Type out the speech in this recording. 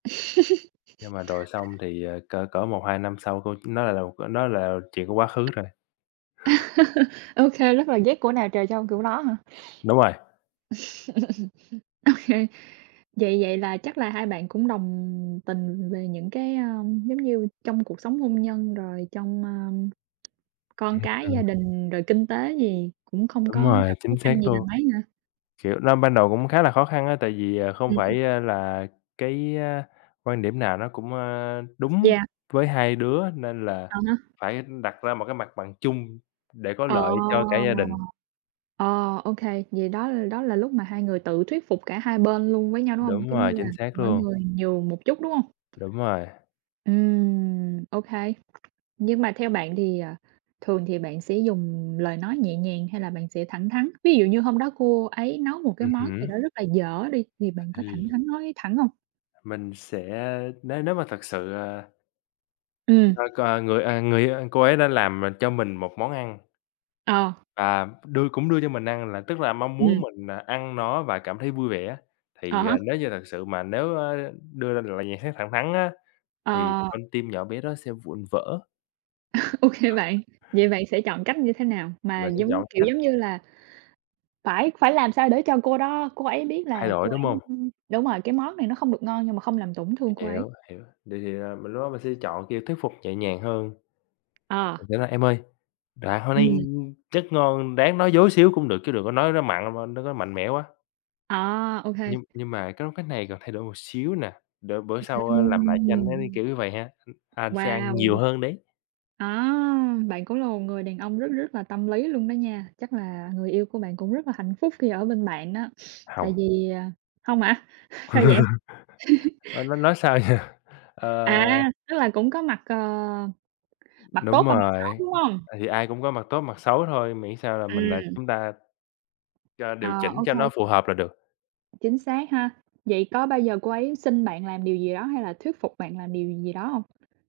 Nhưng mà rồi xong thì, ờ, cỡ cỡ 1, 2 năm sau cô nó lại là một nó là chuyện của quá khứ rồi. Ô kê, rất là ghét của nào trời cho kiểu đó hả? Đúng rồi. Ô kê. Vậy vậy là chắc là hai bạn cũng đồng tình về những cái, ơ, giống như, trong cuộc sống hôn nhân rồi trong, a, con Ừm, cái ừm. gia đình, rồi kinh tế gì cũng không Đúng có rồi, gặp khó chính xác khăn gì là luôn. mấy hả? Kiểu, nó ban đầu cũng khá là khó khăn á, tại vì, ờ, không Ừm. phải, ơ, là cái quan điểm nào nó cũng, ơ, đúng Yeah. với hai đứa, nên là Ờ ha. phải đặt ra một cái mặt bằng chung để có Ờ, lợi cho cả gia đình. ờ, ô kê. Vậy đó l đó là lúc mà hai người tự thuyết phục cả 2 bên luôn với nhau, đúng hông? Đúng Giống như rồi, là, chính xác mỗi luôn. người nhường một chút, đúng hông? Đúng rồi. Ừm, ô kê. Nhưng mà theo bạn thì, ờ, thường thì bạn sẽ dùng lời nói nhẹ nhàng hay là bạn sẽ thẳng thắn, ví dụ như hôm đó cô ấy nấu một cái Ừm món gì hứm. đó rất là dở đi thì bạn có Ừm. thẳng thắn nói thẳng hông? Mình sẽ nếu nếu mà thực sự, à Ừm. [unintelligible] Người, à, người yêu, a cô ấy đã làm mình cho mình một món ăn. Ờ. À, đưa cũng đưa cho mình ăn là tức là mong Ừm. muốn mình, à, ăn nó và cảm thấy vui vẻ, Ờ thì, há. ờ, nếu như thật sự mà nếu, a, đưa ra được lời nhận xét thẳng thắn á, thì Ờ. con tim nhỏ bé đó sẽ vụn vỡ. Ô kê bạn, vậy bạn sẽ chọn cách như thế nào mà Mà sẽ giống chọn kiểu, cách giống như là, phải phải làm sao để cho cô đó cô ấy biết Thay là đổi, cô đúng ấy, hông? ưm đúng rồi, cái món này nó không được ngon nhưng mà không làm tổn thương cô ấy? Hiểu, hiểu, vậy thì, à, mình lúc đó mình sẽ chọn, kiểu, thuyết phục nhẹ nhàng hơn. À. Nghĩa là "Em ơi, à, honey, Ừm. rất ngon." Ráng nói dối xíu cũng được, chứ đừng có nói nó mặn [unintelligible] nó có mạnh mẽ quá. À, OK. Nhưng nhưng mà có cái này cần thay đổi một xíu nè, để bữa sau, a, làm lại cho anh nó như Ừm. kiểu như vầy ha, anh sẽ ăn nhiều Wow! hơn đấy. À, bạn cũng là một người đàn ông rất, rất là tâm lý luôn đó nha, chắc là người yêu của bạn cũng rất là hạnh phúc khi ở bên bạn đó. Tại Hông. vì, à không hả? Sao vậy? Ơ, nói nói sao giờ? Ờ À, tức là cũng có mặt, ờ, mặt Đúng tốt và mặt rồi, xấu, đúng hông? tại vì ai cũng có mặt tốt, mặt xấu thôi, miễn sao là mình, à Ừm. chúng ta cho Ờ, điều chỉnh ô cho nó kê. phù hợp là được. Chính xác ha. Vậy có bao giờ cô ấy xin bạn làm điều gì đó hay là thuyết phục bạn làm điều gì đó hông?